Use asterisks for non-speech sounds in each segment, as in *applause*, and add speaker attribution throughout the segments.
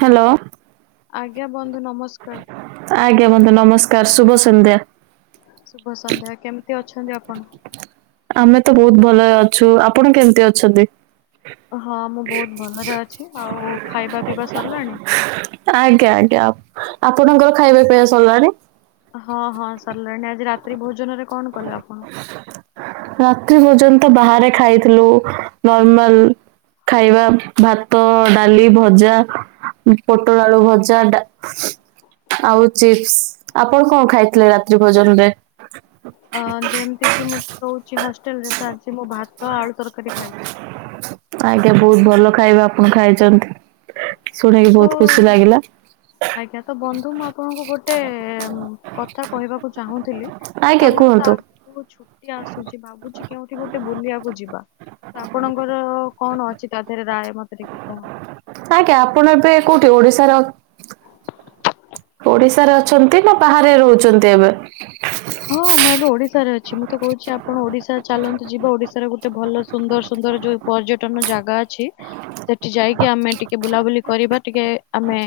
Speaker 1: Hello
Speaker 2: ଆଜ୍ଞା ବନ୍ଧୁ ନମସ୍କାର।
Speaker 1: ଆଜ୍ଞା ବନ୍ଧୁ ନମସ୍କାର ଶୁଭ ସନ୍ଧ୍ୟା।
Speaker 2: ଶୁଭ ସନ୍ଧ୍ୟା କେମିତି ଅଛନ୍ତି ଆପଣ?
Speaker 1: ଆମେ ତ ବହୁତ ଭଲରେ ଅଛୁ। ଆପଣ କେମିତି ଅଛନ୍ତି?
Speaker 2: ହଁ ମୁଁ ବହୁତ ଭଲରେ ଅଛି। ଆଉ ଖାଇବା ପିଇବା ସରିଲାଣି।
Speaker 1: ଆଜ୍ଞା ଆଜ୍ଞା ଆପଣଙ୍କର ଖାଇବା ପିଇବା ସରିଲାଣି।
Speaker 2: ହଁ ହଁ ସରିଲାଣି। ଆଜି ରାତି ଭୋଜନରେ କଣ କଲେ ଆପଣ?
Speaker 1: ରାତ୍ରି ପର୍ଯ୍ୟନ୍ତ ବାହାରେ ଖାଇଥିଲୁ। ନର୍ମାଲ ଖାଇବା ଭାତ, ଡାଲି, ଭଜା ପୋଟଳ ଆଳୁ ଭଜା, ଡା ଆଉ ଚିପ୍ସ। ଆପଣ କଣ ଖାଇଥିଲେ ରାତ୍ରି ଭୋଜନରେ?
Speaker 2: ଅ ଯେମିତି କି ମୁଁ ତ ରହୁଛି ହଷ୍ଟେଲରେ ତ ଆଜି ମୁଁ ଭାତ ଆଳୁ ତରକାରୀ ଖାଇଛି।
Speaker 1: ଆଜ୍ଞା ବହୁତ ଭଲ ଖାଇବା ଆପଣ ଖାଇଛନ୍ତି। ଶୁଣିକି
Speaker 2: ତ
Speaker 1: ବହୁତ ଖୁସି ଲାଗିଲା।
Speaker 2: ଆଜ୍ଞା ତ ବନ୍ଧୁ ମୁଁ ଆପଣଙ୍କୁ ଗୋଟେ କଥା କହିବାକୁ ଚାହୁଁଥିଲି
Speaker 1: ଆଜ୍ଞା କୁହନ୍ତୁ।
Speaker 2: ମୁ ଛୁଟି ଆସୁଛି ଭାବୁଛି କେଉଠି ଗୋଟେ ବୁଲିବାକୁ ଯିବା। ତ ଆପଣଙ୍କର କଣ ଅଛି ତା ଦେହରେ ରାୟ ମତେ ଟିକେ କୁହନ୍ତ।
Speaker 1: ଆଜ୍ଞା ଆପଣ ଏବେ କୋଉଠି ଓଡ଼ିଶାର ଓଡିଶାରେ ଅଛନ୍ତି ନା ବାହାରେ ରହୁଛନ୍ତି ଏବେ?
Speaker 2: ହଁ ମୁଁ ଏବେ ଓଡ଼ିଶାରେ ଅଛି। ମୁଁ ତ କହୁଛି ଆପଣ ଓଡ଼ିଶା ଚାଲନ୍ତୁ ଯିବା ଓଡ଼ିଶାରେ ଗୋଟେ ଭଲ ସୁନ୍ଦର ସୁନ୍ଦର ଯୋଉ ପର୍ଯ୍ୟଟନ ଜାଗା ଅଛି ସେଠି ଯାଇକି ଆମେ ଟିକେ ବୁଲାବୁଲି କରିବା। ଟିକେ ଆମେ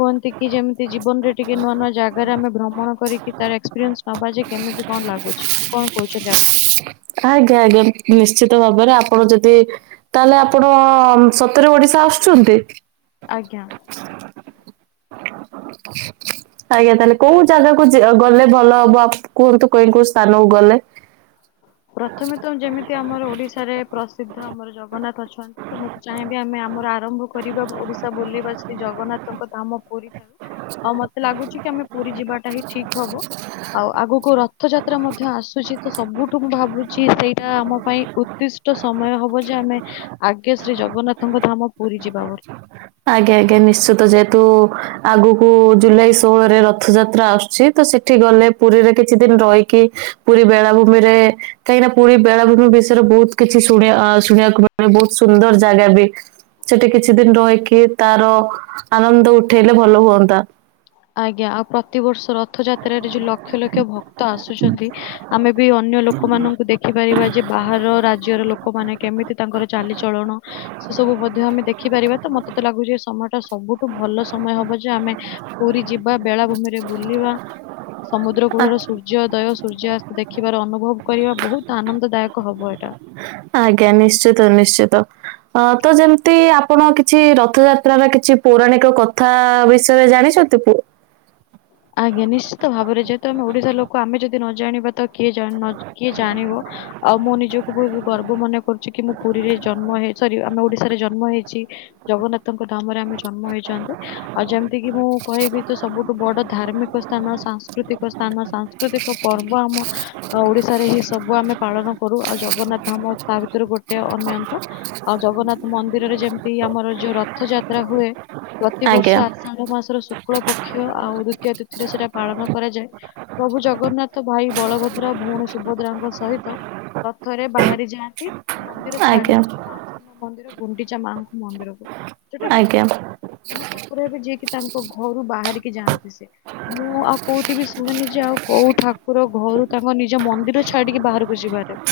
Speaker 2: କୁହନ୍ତି କି ଯେମିତି ଜୀବନରେ ଟିକେ ନୂଆ ନୂଆ ଜାଗାରେ ଆମେ ଭ୍ରମଣ କରିକି ତାର ଏକ୍ସପିରିଏନ୍ସ ନବା ଯେ କେମିତି କଣ ଲାଗୁଛି? କଣ କହୁଛନ୍ତି ଆପଣ?
Speaker 1: ଆଜ୍ଞା ଆଜ୍ଞା ନିଶ୍ଚିତ ଭାବରେ ଆପଣ ଯଦି ତାହେଲେ ଆପଣ ସତରେ ଓଡିଶା ଆସୁଛନ୍ତି।
Speaker 2: ଆଜ୍ଞା।
Speaker 1: ଆଜ୍ଞା ତାହେଲେ କୋଉ ଜାଗାକୁ ଯେ ଗଲେ ଭଲ ହବ ଆପ୍ କୁହନ୍ତୁ କଉଁ କୋଉ ସ୍ଥାନକୁ ଗଲେ?
Speaker 2: ପ୍ରଥମେ ତ ଯେମିତି ଆମର ଓଡ଼ିଶାରେ ପ୍ରସିଦ୍ଧ ଆମର ଜଗନ୍ନାଥ ଅଛନ୍। ତ ମୁଁ ତ ଚାହିଁବି ଆମେ ଆମର ଆରମ୍ଭ କରିବା ଓଡ଼ିଶା ବୁଲିବା ଶ୍ରୀ ଜଗନ୍ନାଥଙ୍କ ତମ ପୁରୀ ଠାରୁ। ଆଉ ମତେ ଲାଗୁଚି କି ଆମେ ପୁରୀ ଯିବାଟା ହିଁ ଠିକ୍ ହବ। ଆଉ ଆଗକୁ ରଥଯାତ୍ରା ମଧ୍ୟ ଆସୁଚି ତ ସବୁ ଠୁକୁ ଭାବୁଚି ସେଇଟା ଆମ ପାଇଁ ଉଦ୍ଦିଷ୍ଟ ସମୟ ହବ ଯେ ଆମେ ଆଗେ ଶ୍ରୀ ଜଗନ୍ନାଥଙ୍କ ଧାମ ପୁରୀ ଯିବା ବୋଲି।
Speaker 1: ଆଜ୍ଞା ଆଜ୍ଞା ନିଶ୍ଚିତ ଯେହେତୁ ଆଗକୁ ଜୁଲାଇ ଷୋହଳରେ ର ଥଯାତ୍ରା ଆସୁଛି ତ ସେଠି ଗଲେ ପୁରୀରେ କିଛି ଦିନ ରହିକି ପୁରୀ ବେଳାଭୂମିରେ କାହିଁକି ନା ପୁରୀ ବେଳାଭୂମି ବିଷୟରେ ବୋହୁତ କିଛି ଶୁଣେ ଆ ଶୁଣିବାକୁ ମିଳେ ବୋହୁତ ସୁନ୍ଦର ଜାଗା ବି। ସେଠି କିଛି ଦିନ ରହିକି ତାର ଆନନ୍ଦ ଉଠେଇଲେ ଭଲ ହୁଅନ୍ତା।
Speaker 2: ଆଜ୍ଞା ଆଉ ପ୍ରତିବର୍ଷ ର ଥଯାତ୍ରାରେ ଯୋଉ ଲକ୍ଷ ଲକ୍ଷ ଭକ୍ତ ଆସୁଛନ୍ତି ଆମେ ବି ଅନ୍ୟ ଲୋକମାନଙ୍କୁ ଦେ ଖିପାରିବା ଯେ ବାହାର ରାଜ୍ୟର ଲୋକମାନେ କେମିତି ତାଙ୍କର ଚାଲିଚଳଣ। ସେ ସବୁ ମଧ୍ୟ ଆମେ ଦେଖିପାରିବା ତ ମତେ ତ ଲାଗୁଚି ଏ ସମୟଟା ସବୁଠୁ ଭଲ ସମୟ ହବ ଯେ ଯେ ଆମେ ପୁରୀ ଯିବା ବେଳାଭୂମିରେ ବୁଲିବା ସମୁଦ୍ର
Speaker 1: ଆ,
Speaker 2: କୂଳର ସୂର୍ ର୍ଯ୍ୟଦୟ ସୂର୍ଯ୍ୟାସ୍ତ ଦେଖିବାର ଅନୁଭବ କରିବା ବୋହୁତ ଆନନ୍ଦଦାୟକ ହବ ଏଟା।
Speaker 1: ଆଜ୍ଞା ନିଶ୍ଚିତ ନିଶ୍ଚିତ। ଅ ତ ଯେମତି ଆପଣ କିଛି ରଥଯାତ୍ରାର କିଛି ପୌରାଣିକ କଥା ବିଷୟରେ ଜାଣି ଚତି ପୁ
Speaker 2: ଆଜ୍ଞା ନିଶ୍ଚିତ ଭାବରେ ଯେହେତୁ ଆମେ ଓଡ଼ିଶା ଲୋକ ଆମେ ଯଦି ନ ଜାଣିବା ତ କିଏ ଜ ନ କିଏ ଜଣିବ? ଆଉ ମୁଁ ନିଜକୁ ବୋହୁତ ଗର୍ବ ମନେ କରୁଛି କି ମୁଁ ପୁରୀରେ ଜନ୍ମ ହେ ସରି ଆମେ ଓଡ଼ିଶାରେ ଜନ୍ମ ହେଇଛି। ଜଗନ୍ନାଥଙ୍କ ନାମରେ ଆମେ ଜନ୍ମ ହେଇଛନ୍ତି ଆଉ ଯେମତି କି ମୁଁ କହିବି ତ ସବୁଠୁ ବଡ଼ ଉମିକ ସ୍ଥାନ ସାଂସ୍କୃତିକ ସ୍ଥାନ ସାଂସ୍କୃତିକ ପର୍ବ ଆମ ଆ ଓଡ଼ିଶାରେ ହିଁ ସବୁ ଆମେ ପାଳନ କରୁ ଆଉ ଜଗନ୍ନାଥ ଧାମ ତା ଭିତରୁ ଗୋଟେ ଅନ୍ୟନ୍ତ। ଆଉ ଜଗନ୍ନାଥ ମନ୍ଦିରରେ ଯେମତି ଆମର ଯୋଉ ରଥଯାତ୍ରା ହୁଏ।
Speaker 1: ଆଜ୍ଞା
Speaker 2: ପ୍ରତିିବର୍ଷ ଆଷାଢ଼ ମାସର ଶୁକ୍ଳ ପକ୍ଷ ଆଉ ଦୁତୀୟା ତିଥିରେ ସେଟା ପାଳନ କରାଯାଏ। ପ୍ରଭୁ ଜଗନ୍ନାଥ ଭାଇ ବଳଭଦ୍ର ଭଉଣୀ ସୁଭଦ୍ରାଙ୍କ ସହିତ ରଥରେ ବାହାରି ଯାଆନ୍ତି। ମନ୍ଦିର ଛାଡ଼ି
Speaker 1: ଆଜ୍ଞା
Speaker 2: ତାଙ୍କ ମାଉସୀମା ମନ୍ଦିର ଗୁଣ୍ଡିଚା ମାଙ୍କୁ ମନ୍ଦିରକୁ। ଯୋଉଟା କି ବୋଧେ
Speaker 1: ଆଜ୍ଞା
Speaker 2: ବିଶ୍ଵର ପ୍ରଥମ ଠାକୁର ହେବେ ଯିଏ କିି ତାଙ୍କ ଘରୁ ବାହାରିକି ଯାଆନ୍ତି ସେ। ମୁଁ ଆଉ କୋଉଠି ବି ଶୁଣୁନି ଯେ ଆଉ କୋଉ ଠାକୁର ଘରୁ ତାଙ୍କ ନିଜ ମନ୍ଦିର ଛାଡିକି ବାହାରକୁ ଯିବାରେ।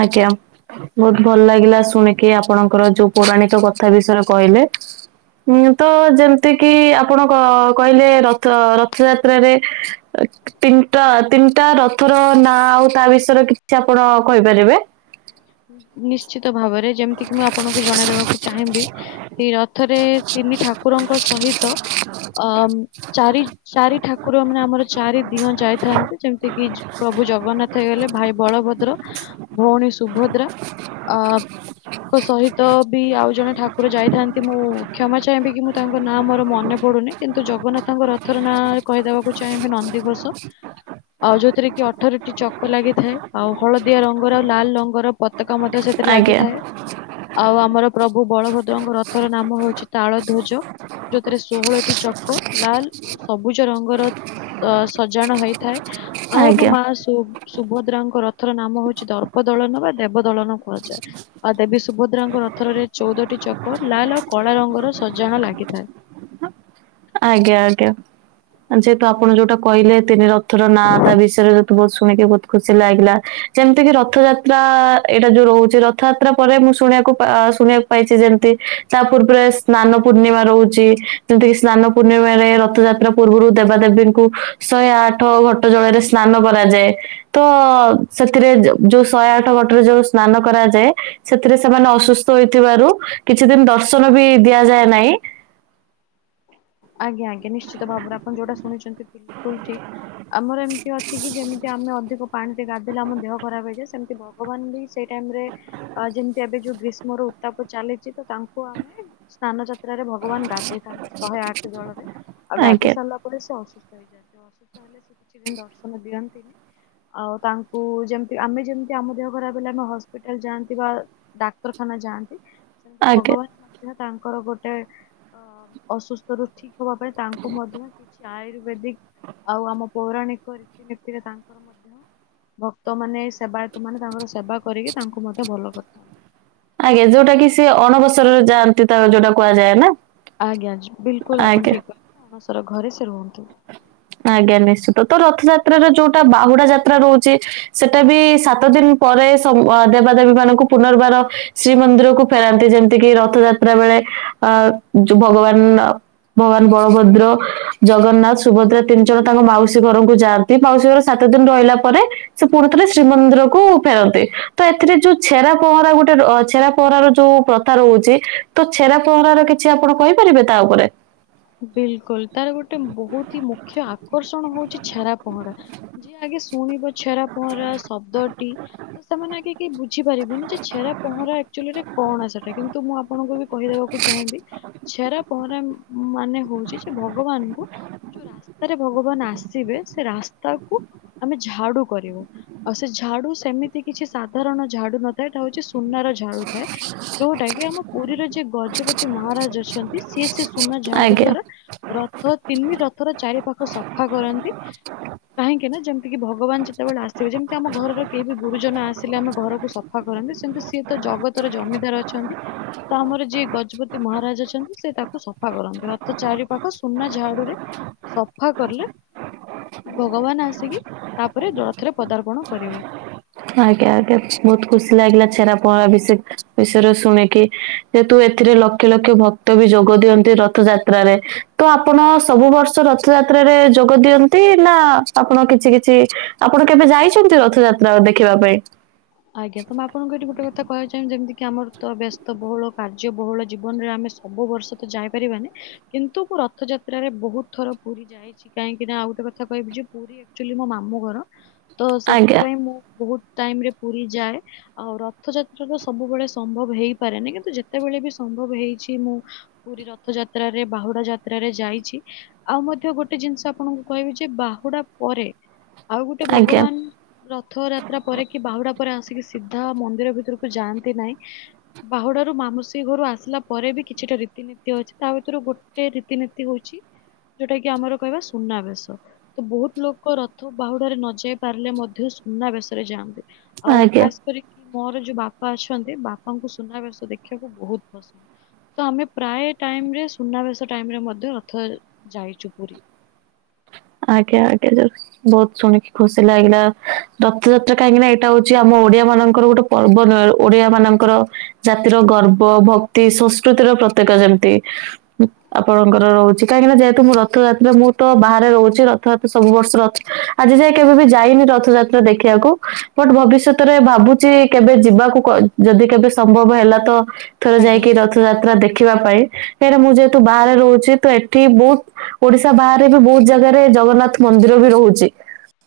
Speaker 1: ଆଜ୍ଞା। ବୋହୁତ ଭଲ ଲାଗିଲା ଶୁଣିକି ଆପଣଙ୍କର ଯୋଉ ପୌରାଣିକ କଥା ବିଷୟରେ କହିଲେ। ହୁଁ ତ ଯେମତି କିି ଆପଣ କ କହିଲେ ରଥ ରଥଯାତ୍ରାରେ ଅ ତିନଟା ତିନଟା ରଥର ନାଁ ଆଉ ତା ବିଷୟରେ କିଛି ଆପଣ କହିପାରିବେ?
Speaker 2: ନି ନିଶ୍ଚିତ ଭାବରେ ଯେମତି କିି ମୁଁ ଆପଣଙ୍କୁ ଜଣେଇଦବାକୁ ଚାହିଁବି ତି ରଥରେ ତିନି ଠାକୁରଙ୍କ ସହିତ ଅମ୍ ଚାରି ଚାରି ଠାକୁର ମାନେ ଆମର ଚାରି ଦିିନଁ ଯାଇଥାନ୍ତି ଯେମତି କିି ପ୍ରଭୁ ଜଗନ୍ନାଥ ହେଇଗଲେ ଭାଇ ବଳଭଦ୍ର ଭଉଣୀ ସୁଭଦ୍ରା ଅ କ ସହିତ ବି ଆଉ ଜଣେ ଠାକୁର ଯାଇଥାନ୍ତି ମୁଁ କ୍ଷମା ଚାହିଁବି କି ମୁଁ ତାଙ୍କ ନାଁ ମୋର ମନେ ପଡୁନି କିନ୍ ତୁ ଜଗନ୍ନାଥଙ୍କ ରଥର ନାଁ କହି ଦବାକୁ ଚାହିଁବି ନନ୍ଦିଘୋଷ। ଆଉ ଯୋଉଥିରେ କି ଅଠରଟି ଚକ ଲାଗିଥାଏ ଆଉ ହଳଦିଆ ରଙ୍ଗର ଆଉ ଲାଲ୍ ର ଙ୍ଗର ପତାକା ମଧ୍ୟ ସେଥିରେ
Speaker 1: ଆଜ୍ଞା
Speaker 2: ଲାଗିଥାଏ। ଆଉ ଆମର ପ୍ରଭୁ ବଳଭଦ୍ରଙ୍କ ରଥର ନାମ ହଉଚି ତାଳଧ୍ୱଜ। ଯୋଉଥିରେ ଷୋହଳଟି ଚକ ଲାଲ୍ ଓ ସବୁଜ ରଙ୍ଗର ସ ସଜାଣ ହେଇଥାଏ। ଆଉ ଆମ
Speaker 1: ଆଜ୍ଞା
Speaker 2: ମା ସୁ ସୁଭଦ୍ରାଙ୍କ ରଥର ନାମ ହଉଚି ଦର୍ପଦଳନ ବା ଦେବଦଳନ କୁହାଯାଏ। ଆଉ ଦେବୀ ସୁଭଦ୍ରାଙ୍କ ରଥରରେ ଚଉଦଟି ଚକର ଲାଲ୍ ଆଉ କଳା ରଙ୍ଗର ସଜାଣ ଲାଗିଥାଏ।
Speaker 1: ଆଜ୍ଞା ଆଜ୍ଞା। ଯେହେତୁ ଆପଣ ଯୋଉଟା କହିଲେ ତିନି ରଥ ର ନାଁ ତା ବିଷୟରେ *unintelligible* ବହୁତ୍ ଶୁଣିକି ବହୁତ୍ ଖୁସି ଲାଗିଲା। ଯେମ୍ତି କିି ରଥଯାତ୍ରା ଏଇଟା ଯୋଉ ରହୁଛି ରଥଯାତ୍ରା ପରେ ମୁଁ ଶୁଣିଆକୁ ପା ଶୁଣିଆକୁ ପାଇଛି ଯେମ୍ତି ତା ପୂର୍ବରେ ସ୍ନାନ ପୂର୍ଣ୍ଣିମା ରହୁଚି ଯେମ୍ତିକି ସ୍ନାନ ପୂର୍ଣ୍ଣିମାରେ ରଥଯାତ୍ରା ପୂର୍ବରୁ ଦେବାଦେବୀଙ୍କୁ ଶହେ ଆଠ ଘଟ ଜଳରେ ସ୍ନାନ କରାଯାଏ। ତ ସେଥିରେ ଯ ଯୋଉ ଶହେ ଆଠ ଘଟରେ ଯୋଉ ସ୍ନାନ କରାଯାଏ ସେଥିରେ ସେମାନେ ଅସୁସ୍ଥ ହୋଇଥିବାରୁ କିଛି ଦିନ୍ ଦର୍ଶନ ବି ଦିଆଯାଏ ନାଇଁ।
Speaker 2: ଆଜ୍ଞା ଆଜ୍ଞା ନିଶ୍ଚିତ ଭାବରେ ଆପଣ ଯୋଉଟା ଶୁଣିଛନ୍ତି ବିଲକୁଲ୍ ଠି ଆମର ଏମ୍ତି ଅଛି କି ଯେମ୍ତି ଆମେ ଅଧିକ ପାଣି ରେ ଗାଧେଇଲେ ଆମ ଦେହ ଖରାପ୍ ହେଇଯାଏ ସେମ୍ତି ଭ ଭଗବାନ ବି ସେଇ ଟାଇମ୍ ରେ ଆ ଯେମ୍ତି ଏବେ ଯୋଉ ଗ୍ରୀଷ୍ମର ଉତ୍ତାପ ଚାଲିଚି ତ ତାଙ୍କୁ ଆମେ ସ୍ନାନ ଯାତ୍ରାରେ ଭଗବାନ୍ ଗାଧେଇଥାନ୍ତି ଶହେ ଆଠ୍ ଜଳରେ ଆଉ ଗାଧେଇ
Speaker 1: ଆଜ୍ଞା
Speaker 2: ସା *unintelligible* *unintelligible* ପରେ ସେ ଅସୁସ୍ଥ ହେଇଯାଆନ୍ତି ଅସୁସ୍ଥ ହେଲେ ସେ କିଛି ଦିନ୍ ଦର୍ଶନ ଦିଅନ୍ତିନି। ଆଉ ତାଙ୍କୁ ଯେମ୍ତି ଆମେ ଯେମ୍ତି ଆମ ଦେହ ଖରାପ୍ ହେଲେ ଆମେ ହସ୍ପିଟାଲ ଯାଆନ୍ତି ବା ଡାକ୍ତରଖାନା ଯାଆନ୍ତି। ସେମ୍ତି
Speaker 1: ଆଜ୍ଞା
Speaker 2: ଭଗବାନ ମଧ୍ୟ ତାଙ୍କର ଗୋଟେ ଅ ଅସୁସ୍ଥ ରୁ ହବା ପାଇଁ ତାଙ୍କୁ ମଧ୍ୟ କିଛି ଆୟୁର୍ବେଦିକ୍ ଆଉ ଆମ ପୌରାଣିକ ରୀତିନୀତିରେ ତାଙ୍କର ମଧ୍ୟ ଭକ୍ତ ମାନେ ସେବାୟତ ମାନେ ତାଙ୍କର ସେବା କରିକି ତାଙ୍କୁ ମଧ୍ୟ ଭଲ କରିଥାନ୍ତି।
Speaker 1: ଆଜ୍ଞା ଯୋଉଟା କି ସିଏ ଅଣବସରରେ ଯାଆନ୍ତି ତା ଯୋଉଟା କୁହାଯାଏ ନା?
Speaker 2: ଆଜ୍ଞା ଯୁ ବିଲକୁଲ୍ ଆପଣ
Speaker 1: ଆଜ୍ଞା
Speaker 2: ଠିକ୍ *unintelligible* ଅଣସର ଘରେ ସେ ରୁହନ୍ତୁ।
Speaker 1: ଆଜ୍ଞା ନିଶ୍ଚିତ ତ ରଥଯାତ୍ର ର ଯୋଉଟା ବାହୁଡା ଯାତ୍ରା ରହୁଚି ସେଟା ବି ସାତ ଦିନ୍ ପରେ ସ ଦେବାଦେବୀ ମାନଙ୍କୁ ପୁନର୍ବାର ଶ୍ରୀମନ୍ଦିରକୁ ଫେରାନ୍ତି ଯେମ୍ତି କିି ରଥ ଯାତ୍ରା ବେଳେ ଅ ଯୁ ଭଗବାନ ଭଗବାନ୍ ବଳଭଦ୍ର ଜଗନ୍ନାଥ୍ ସୁଭଦ୍ରା ତିନି ଜଣ ତାଙ୍କ ମାଉସୀ ଘରଙ୍କୁ ଯାଆନ୍ତି ମାଉସୀ ଘର ସାତ ଦିନ୍ ରହିଲା ପରେ ସେ ପୁରୁ ଥରେ ଶ୍ରୀମନ୍ଦିର କୁ ଫେରନ୍ତି ତ ଏଥିରେ ଯୋଉ ଛେରା ପହଁରା ଗୋଟେ ର ଅ ଛେରା ପହଁରା ର ଯୋଉ ପ୍ର ଥା ରହୁଚି ତ ଛେରା ପହଁରା ର କିଛି ଆପଣ କହିପାରିବେ ତା ଉପରେ?
Speaker 2: ବିଲକୁଲ୍ ତାର ଗୋଟେ ବହୁତି ହି ମୁଖ୍ୟ ଆକର୍ଷଣ ହଉଚି ଛେରା ପହଁରା। ଯିଏ ଆଗେ ଶୁଣିବ ଛେରା ପହଁରା ଶବ୍ଦଟି ତ ସେମାନେ ଆଗେ କେଇ ବୁଝିପାରିବେନି ଯେ ଛେରା ପହଁରା ଆକ୍ଚୁଆଲି ରେ କଣ ସେଟା କିନ୍ତୁ ମୁଁ ଆପଣଙ୍କୁ ବି କହିଦବାକୁ ଚାହିଁବି ଛେରା ପହଁରା ମାନେ ହଉଛି ଯେ ଭଗବାନଙ୍କୁ ଯୋଉ ରାସ୍ତାରେ ଭଗବାନ୍ ଆସିବେ ସେ ରାସ୍ତାକୁ ଆମେ ଝାଡୁ କରିବୁ ଆଉ ସେ ଝାଡୁ ସେମିତି କିଛି ସାଧାରଣ ଝାଡୁ ନ ଥାଏ ଏଇଟା ହଉଛି ସୁନାର ଝାଡୁ ଥାଏ। ଯୋଉଟା କି ଆମ ପୁରୀର ଯେ ଗଜପତି ମହାରାଜ୍ ଅଛନ୍ତି ସିଏ ସେ ସୁନା ଝାଡୁ
Speaker 1: ଆଜ୍ଞା
Speaker 2: ଦ୍ଵାରା ରଥ ତିନି ରଥର ଚାରି ପାଖ ସଫା କରନ୍ତି। କାହିଁକି ନା ଯେମତିି କି ଭଗବାନ ଯେତେବେଳେ ଆସିବେ ଯେମତି ଆମ ଘରର କେହି ବି ଗୁରୁଜନ ଆସିଲେ ଆମେ ଘରକୁ ସ ଫା କରନ୍ତି ସେମତି ସିଏ ତ ଜଗତର ଜମିଦାର ଅଛନ୍ତି। ତ ଆମର ଯିଏ ଗଜପତି ମହାରାଜ ଅଛନ୍ତି ସେ ତା ତ ସଫା କରନ୍ତି ରଥ ଚାରି ପାଖ ସୁନା ଝାଡୁରେ ସଫା କରଲେ ଭଗବାନ ଆସିକି ତାପରେ ଦ ରଥରେ ପଦାର୍ପଣ କରିବେ।
Speaker 1: ଆଜ୍ଞା ଆଜ୍ଞା ଛ୍ ବହୁତ ଖୁସି ଲାଗିଲା ଛେରା ପହଁରା ବିଷି ବିଷୟରେ ଶୁଣିକି ଯେହେତୁ ଏଥିରେ ଲକ୍ଷ ଲକ୍ଷ ଭକ୍ତ ବି ଯୋଗ ଦିଅନ୍ତି ରଥଯାତ୍ରାରେ ତ ଆପଣ ସବୁ ବର୍ଷ ରଥଯାତ୍ରାରେ ଯୋଗ ଦିଅନ୍ତି ନା ଆପଣ କିଛି କିଛି ଆପଣ କେବେ ଯାଇଛନ୍ତି ରଥଯାତ୍ରା ଦେଖିବା ପାଇଁ?
Speaker 2: ଆଜ୍ଞା ତ ମୁଁ ଆପଣଙ୍କୁ ଏଇଠି ଗୋଟେ କଥା କହିବା ଚାହିଁବି ଯେମତିି କି ଆମର ତ ବ୍ୟସ୍ତ ବୋହୁଳ କାର୍ଯ୍ୟ ବୋହୁଳ ଜୀବନରେ ଆମେ ସବୁ ବର୍ଷ ତ ଯାଇ ପାରିବାନି କିନ୍ତୁ ମୁଁ ରଥଯାତ୍ରାରେ ବୋହୁତ ଥର ପୁରୀ ଯାଇ ଇଚି କାହିଁକି ନା ଆଉ ଗୋଟେ କହିବି ଯେ ପୁରୀ ଏକ୍ଟୁଆଲି ମୋ ମାମୁଁ ଘର। ତ
Speaker 1: ଆଜ୍ଞା
Speaker 2: ସେଥିପାଇଁ ମୁଁ ବୋହୁତ ଟାଇମ୍ ରେ ପୁରୀ ଯାଏ। ଆଉ ରଥଯାତ୍ରା ତ ସବୁବେଳେ ସମ୍ଭବ ହେଇପାରେନି କିନ୍ତୁ ଯେତେବେଳେ ବି ସମ୍ଭବ ହେଇଛି ମୁଁ ପୁରୀ ରଥଯାତ୍ରାରେ ବାହୁଡା ଯାତ୍ରାରେ ଯାଇଚି। ଆଉ ମଧ୍ୟ ଗୋଟେ ଜିନିଷ ଆପଣଙ୍କୁ କହିବି ଯେ ବାହୁଡ଼ା ପରେ ଆଉ ଗୋଟେ
Speaker 1: ଆଜ୍ଞା
Speaker 2: ଭଗବାନ ରଥଯାତ୍ରା ପରେ କି ବାହୁଡା ପରେ ଆସିକି ସିଧା ମନ୍ଦିର ଭିତରୁକୁ ଯାଆନ୍ତି ନାହିଁ। ବାହୁଡାରୁ ମାମୁସୀ ଘରୁ ଆସିଲା ପରେ ବି କିଛିଟା ରୀତିନୀତି ଅଛି ତା ଭିତରୁ ଗୋ ଟେ ରୀତିନୀତି ହୋଉଚି ଯୋଉଟା କି ଆମର କହିବା ସୁନାବେଶ। ତ ବୋହୁତ ଲୋକ ରଥ ବାହୁଡାରେ ନ ଯାଇ ପାରିଲେ ମଧ୍ୟ ସୁନାବେଶରେ ଯାଆନ୍ତି। ଆଉ
Speaker 1: ଆଜ୍ଞା
Speaker 2: ଖାସ କରିକି ମୋର ଯୋଉ ବାପା ଅଛନ୍ତି ବାପାଙ୍କୁ ସୁନାବେଶ ଦେଖିବାକୁ ବହୁତ ପସନ୍ଦ। ତ ଆମେ ପ୍ରାୟ ଟାଇମ୍ ରେ ସୁନାବେଶ ଟାଇମ୍ ରେ ମଧ୍ୟ ରଥ ଯାଇଚୁ ପୁରୀ।
Speaker 1: ଆଜ୍ଞା ଆଜ୍ଞା ଯାଉ ବୋହୁତ ଶୁଣିକି ଖୁସି ଲାଗିଲା ରଥଯାତ୍ରା କାହିଁକି ନା ଏଇଟା ହଉଚି ଆମ ଓଡ଼ିଆମାନଙ୍କର ଗୋଟେ ପର୍ବ ନୁଏ ଓଡ଼ିଆମାନଙ୍କର ଜାତିର ଗର୍ବ ଭକ୍ତି ସଂସ୍କୃତିର ପ୍ରତୀକ ଯେମତି। ଉଁ ଆପଣଙ୍କର ରହୁଚି କାହିଁକି ନା ଯେହେତୁ ମୁଁ ରଥଯାତ୍ରା ମୁଁ ତ ବାହାରେ ରହୁ ଚି ରଥଯାତ୍ରା ସବୁ ବର୍ଷ ର ଆଜି ଯାଏ କେବେ ବି ଯାଇନି ରଥଯାତ୍ରା ଦେଖିଆକୁ। ବଟ ଭବିଷ୍ୟତରେ ଭାବୁଚି କେବେ ଯିବାକୁ କ ଯଦି କେବେ ସମ୍ଭବ ହେଲା ତ। ଥରେ
Speaker 2: ଆଜ୍ଞା
Speaker 1: ଯାଇକି ରଥଯାତ୍ରା ଦେଖିବା ପାଇଁ କାହିଁକି ନା ମୁଁ ଯେହେତୁ ବାହାରେ ରହୁଚି ତ ଏଠି ବୋହୁ ଓଡ଼ିଶା ବାହାରେ ବି ବୋହୁତ ଜାଗାରେ ଜଗନ୍ନାଥ ମନ୍ଦିର ବି ରହୁଚି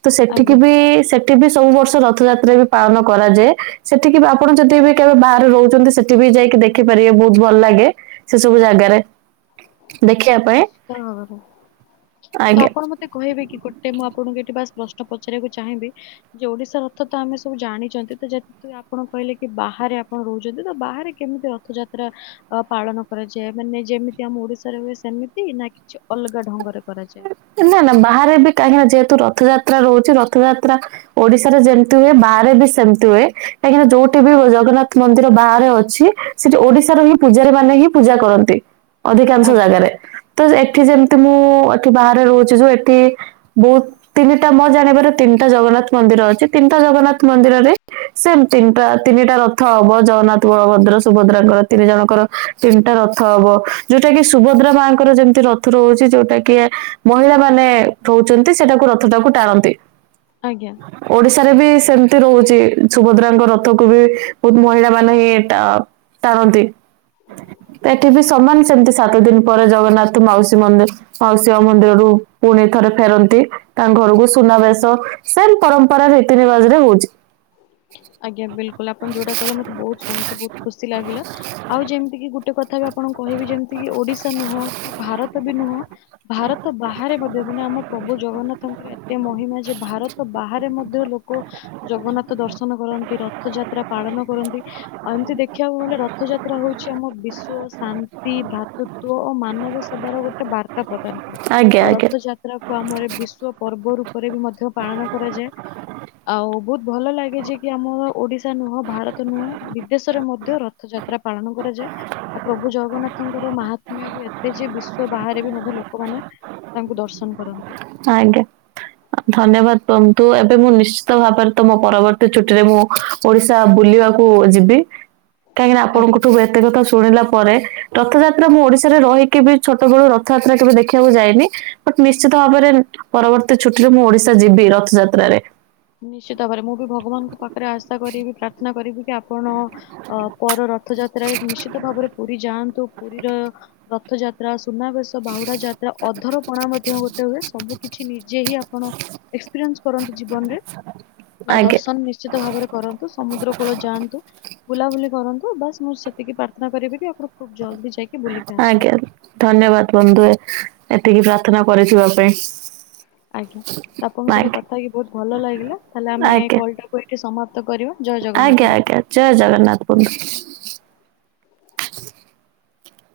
Speaker 1: ତ ସେଠିକି
Speaker 2: ଆଜ୍ଞା
Speaker 1: ବି ସେ ଠି ବି ସବୁ ବର୍ଷ ରଥଯାତ୍ରା ବି ପାଳନ କରାଯାଏ ସେଠିକି ବି ଆପଣ ଯଦି ବି କେବେ ବାହାରେ ରହୁଚନ୍ତି ସେଠି ବି ଯାଇକି ଦେ ଖିପାରିବେ ବୋହୁତ ଭଲ ଲାଗେ ସେ ସବୁ ଜାଗାରେ। ଦେଖିବା ପାଇଁ
Speaker 2: ନିଶ୍ଚିତ
Speaker 1: ଆଜ୍ଞା।
Speaker 2: ଅ ମତେ କହିବେ କି ଗୋଟେ ମୁଁ ଆପଣଙ୍କୁ ଏଠି ବାସ୍ ପ୍ରଶ୍ନ ପଚାରିବାକୁ ଚାହିଁବି। ଯେ ଓଡ଼ିଶା ରଥ ତ ଆମେ ସବୁ ଜାଣିଚନ୍ତି ତ ଯେତେତୁ ଆପଣ କହିଲେ କି ବାହାରେ ଆପଣ ରହୁଚନ୍ତି ତ ବାହାରେ କେମିତି ର ଥଯାତ୍ରା ଅ ପାଳନ କରାଯାଏ ମାନେ ଯେମିତି ଆମ ଓଡିଶାରେ ହୁଏ ସ୍ ସେମିତି ନାଁ କିଛି ଅଲଗା ଢଙ୍ଗରେ କରାଯାଏ?
Speaker 1: ନାଁ ନାଁ ବାହାରେ ବି କାହିଁକି ନା ଯେହେତୁ ରଥଯାତ୍ରା ରହୁଚି ରଥଯାତ୍ରା ଓଡ଼ିଶାରେ ଯେମତି ହୁଏ ବାହାରେ ବି ସେମତି ହୁଏ କାହିଁକି ନା ଯୋଉଠି ବି ଜଗନ୍ନାଥ ମନ୍ଦିର ବାହାରେ ଅଛି ସେଠି ଓଡ଼ିଶାର ହିଁ ପୂଜାରୀ ମାନେ ହିଁ ପୂଜା କରନ୍ତି। ଅଧିକାଂଶ
Speaker 2: ଆଜ୍ଞା
Speaker 1: ଜାଗାରେ ତ ଏଠି ଯେମତି ମୁଁ ଏଠି ବାହାରେ ରହୁଚି ଯୋଉ ଏଠି ବୋହୁ ତିନିଟା ମୋ ଜାଣିବାର ତିନିଟା ଜଗନ୍ନାଥ ମନ୍ଦିର ଅଛି ତିନିଟା ଜଗନ୍ନାଥ ମନ୍ଦିରରେ ସେମ ତିନିଟା ତିନିଟା ରଥ ହବ ଜଗନ୍ନାଥ ବଳଭଦ୍ର ସୁଭଦ୍ରାଙ୍କର ତିନି ଜଣଙ୍କର ତିନିଟା ରଥ ହବ ଯୋଉଟା କି ସୁଭଦ୍ରା ମା ଙ୍କର ଯେମିତି ରଥ ରହୁଛି ଯୋଉଟା କି ମହିଳା ମାନେ ରହୁଛନ୍ତି ସେଟାକୁ ରଥଟାକୁ ଟାଣନ୍ତି
Speaker 2: ଆଜ୍ଞା
Speaker 1: ଓଡିଶାରେ ବି ସେମତି ରହୁଛି ସୁଭଦ୍ରାଙ୍କ ରଥକୁ ବି ବହୁତ ମହିଳା ମାନେ ହିଁ ଏଟା ଟାଣନ୍ତି ଏଠି ବି ସମାନ ସେମିତି ସାତ ଦିନ ପରେ ଜଗନ୍ନାଥ ମାଉସୀ ମନ୍ଦିର ମାଉସୀ ଶିବ ମନ୍ଦିରରୁୁ ପୁଣି ଥରେ ଫେରନ୍ତି ତାଙ୍କ ଘରକୁ ସୁନାବେଶ ସେମ ପରମ୍ପରା ରୀତି ରିବାଜ ରେ ହଉଛି
Speaker 2: ଆଜ୍ଞା ବିଲକୁଲ ଆପଣ ଯୋଉଟା କହିଲେ ମତେ ବହୁତ ଶୁଣିକି ବହୁତ ଖୁସି ଲାଗିଲା ଆଉ ଯେମିତିକି ଗୋଟେ ଟେ କଥା ବି ଆପଣ କହିଵି ଯେମିତି କି ଓଡିଶା ନୁହଁ କି ଭାରତ ବି ନୁହଁ ଭାରତ ବାହାରେ ମଧ୍ୟ ମାନେ ଆମ ପ୍ରଭୁ ଜଗନ୍ନାଥଙ୍କର ଏତେ ମହିମା ଯେ ଭାର ତ ବାହାରେ ମଧ୍ୟ ଲୋକ ଜଗନ୍ନାଥ ଦର୍ଶନ କରନ୍ତି ରଥଯାତ୍ରା ପାଳନ କରନ୍ତି ଆଉ ଏମିତି ଦେଖିବାକୁ ଗଲେ ର ଥଯାତ୍ରା ହେଉଛି ଆମ ବିଶ୍ୱ ଶାନ୍ତି ଭ୍ରାତୃତ୍ୱ ଓ ମାନବ ସେବାର ଗୋଟେ ବାର୍ ତା ପ୍ରଦାନ କରେ
Speaker 1: ଆଜ୍ଞା
Speaker 2: ଆଉ
Speaker 1: ଆଜ୍ଞା
Speaker 2: ରଥଯାତ୍ରା କୁ ଆମର ବିଶ୍ଵ ପର୍ବ ରୂପରେ ବି ମଧ୍ୟ ପାଳନ କରାଯାଏ ଆଉ ବହୁତ ଭଲ ଲାଗେ ଯେ କି ଆମର ଓଡିଶା ନୁହଁ ଭାରତ ନୁହଁ ବିଦେଶରେ ମଧ୍ୟ ରଥଯାତ୍ରା ପାଳନ କରାଯାଏ ଆଉ ପ୍ରଭୁ ଜଗନ୍ନାଥଙ୍କର ମହାତ୍ମ୍ୟ ବି ଏତେ ଯେ ବିଶ୍ଵ ବାହାରେ ବି ମଧ୍ୟ ଲୋକମାନେ ତାଙ୍କୁ ଦର୍ଶନ କରନ୍ତି
Speaker 1: ଆଜ୍ଞା ଧନ୍ୟବାଦ ତମକୁ ଏବେ ମୁଁ ନିଶ୍ଚିତ ଭାବରେ ତମୋ ପରବର୍ତ୍ତୀ ଛୁଟିରେ ମୁଁ ଓଡିଶା ବୁଲିବାକୁ ଯିବି କାହିଁକିନା
Speaker 2: ଆଜ୍ଞା
Speaker 1: ଆପଣଙ୍କଠୁ ଏତେ କଥା ଶୁଣିଲା ପରେ ରଥଯାତ୍ରା ମୁଁ ଓଡିଶାରେ ରହିକି ବି ଛୋଟ ବେଳୁ ରଥଯାତ୍ରା କେବେ ଦେଖିବାକୁ ଯାଏନି ବଟ ନିଶ୍ଚିତ ଭାବରେ ପରବର୍ତ୍ତୀ ଛୁଟିରେ ମୁଁ ଓଡିଶା ଯିବି ରଥଯାତ୍ରାରେ
Speaker 2: ନିଶ୍ଚିତ ଭାବରେ ମୁଁ ବି ଭଗବାନଙ୍କ ପାଖରେ ଆଶା କରିବି ପ୍ରାର୍ଥନା କରିବି କି ଆପଣ ଅ ପର ରଥ ଯାତ୍ରାରେ ନିଶ୍ଚିତ ଭାବରେ ପୁରୀ ଯାଆନ୍ତୁ ପୁରୀର ରଥଯାତ୍ରା ସୁନାବେଶ ବାହୁଡା ଯାତ୍ରା ଅଧରପଣା ମଧ୍ୟ ଗୋଟେ ହୁଏ ସବୁ କିଛି ନିଜେ ହିଁ ଆପଣ ଏକ୍ସପିରିଏନ୍ସ କରନ୍ତୁ ଜୀବନ ରେ
Speaker 1: *inaudible*
Speaker 2: ଆଉ
Speaker 1: ଆଜ୍ଞା
Speaker 2: ଦର୍ଶନ ନିଶ୍ଚିତ ଭାବରେ କରନ୍ତୁ ସମୁଦ୍ର କୂଳ ଯାଆନ୍ତୁ ବୁଲାବୁଲି କରନ୍ତୁ ବାସ୍ ମୁଁ ସେତିକି ପ୍ରାର୍ଥନା କରିବି କି ଆପଣ ଖୁବ ଜଲଦି ଯାଇକି ବୁଲିକି
Speaker 1: ଆଜ୍ଞା
Speaker 2: ଆସନ୍ତୁ।
Speaker 1: ଆଜ୍ଞା ଧନ୍ୟବାଦ ବନ୍ଧୁ ଏତିକି ପ୍ରାର୍ଥନା କରିିଥିବା ପାଇଁ
Speaker 2: ଆଜ୍ଞା ଆପଣଙ୍କ ସହିତ
Speaker 1: ଆଜ୍ଞା
Speaker 2: କଥା ହେଇକି ବହୁତ ଭଲ ଲାଗିଲା ତାହେଲେ ଆମେ
Speaker 1: ଆଜ୍ଞା
Speaker 2: କଲ ଟା କୁ ଏ ଏଠି ସମାପ୍ତ କରିବା ଜୟ
Speaker 1: ଆଜ୍ଞା
Speaker 2: ଜଗନ୍ନାଥ ବନ୍ଧୁ
Speaker 1: ଆଜ୍ଞା ଜୟ ଜଗନ୍ନାଥ ବନ୍ଧୁ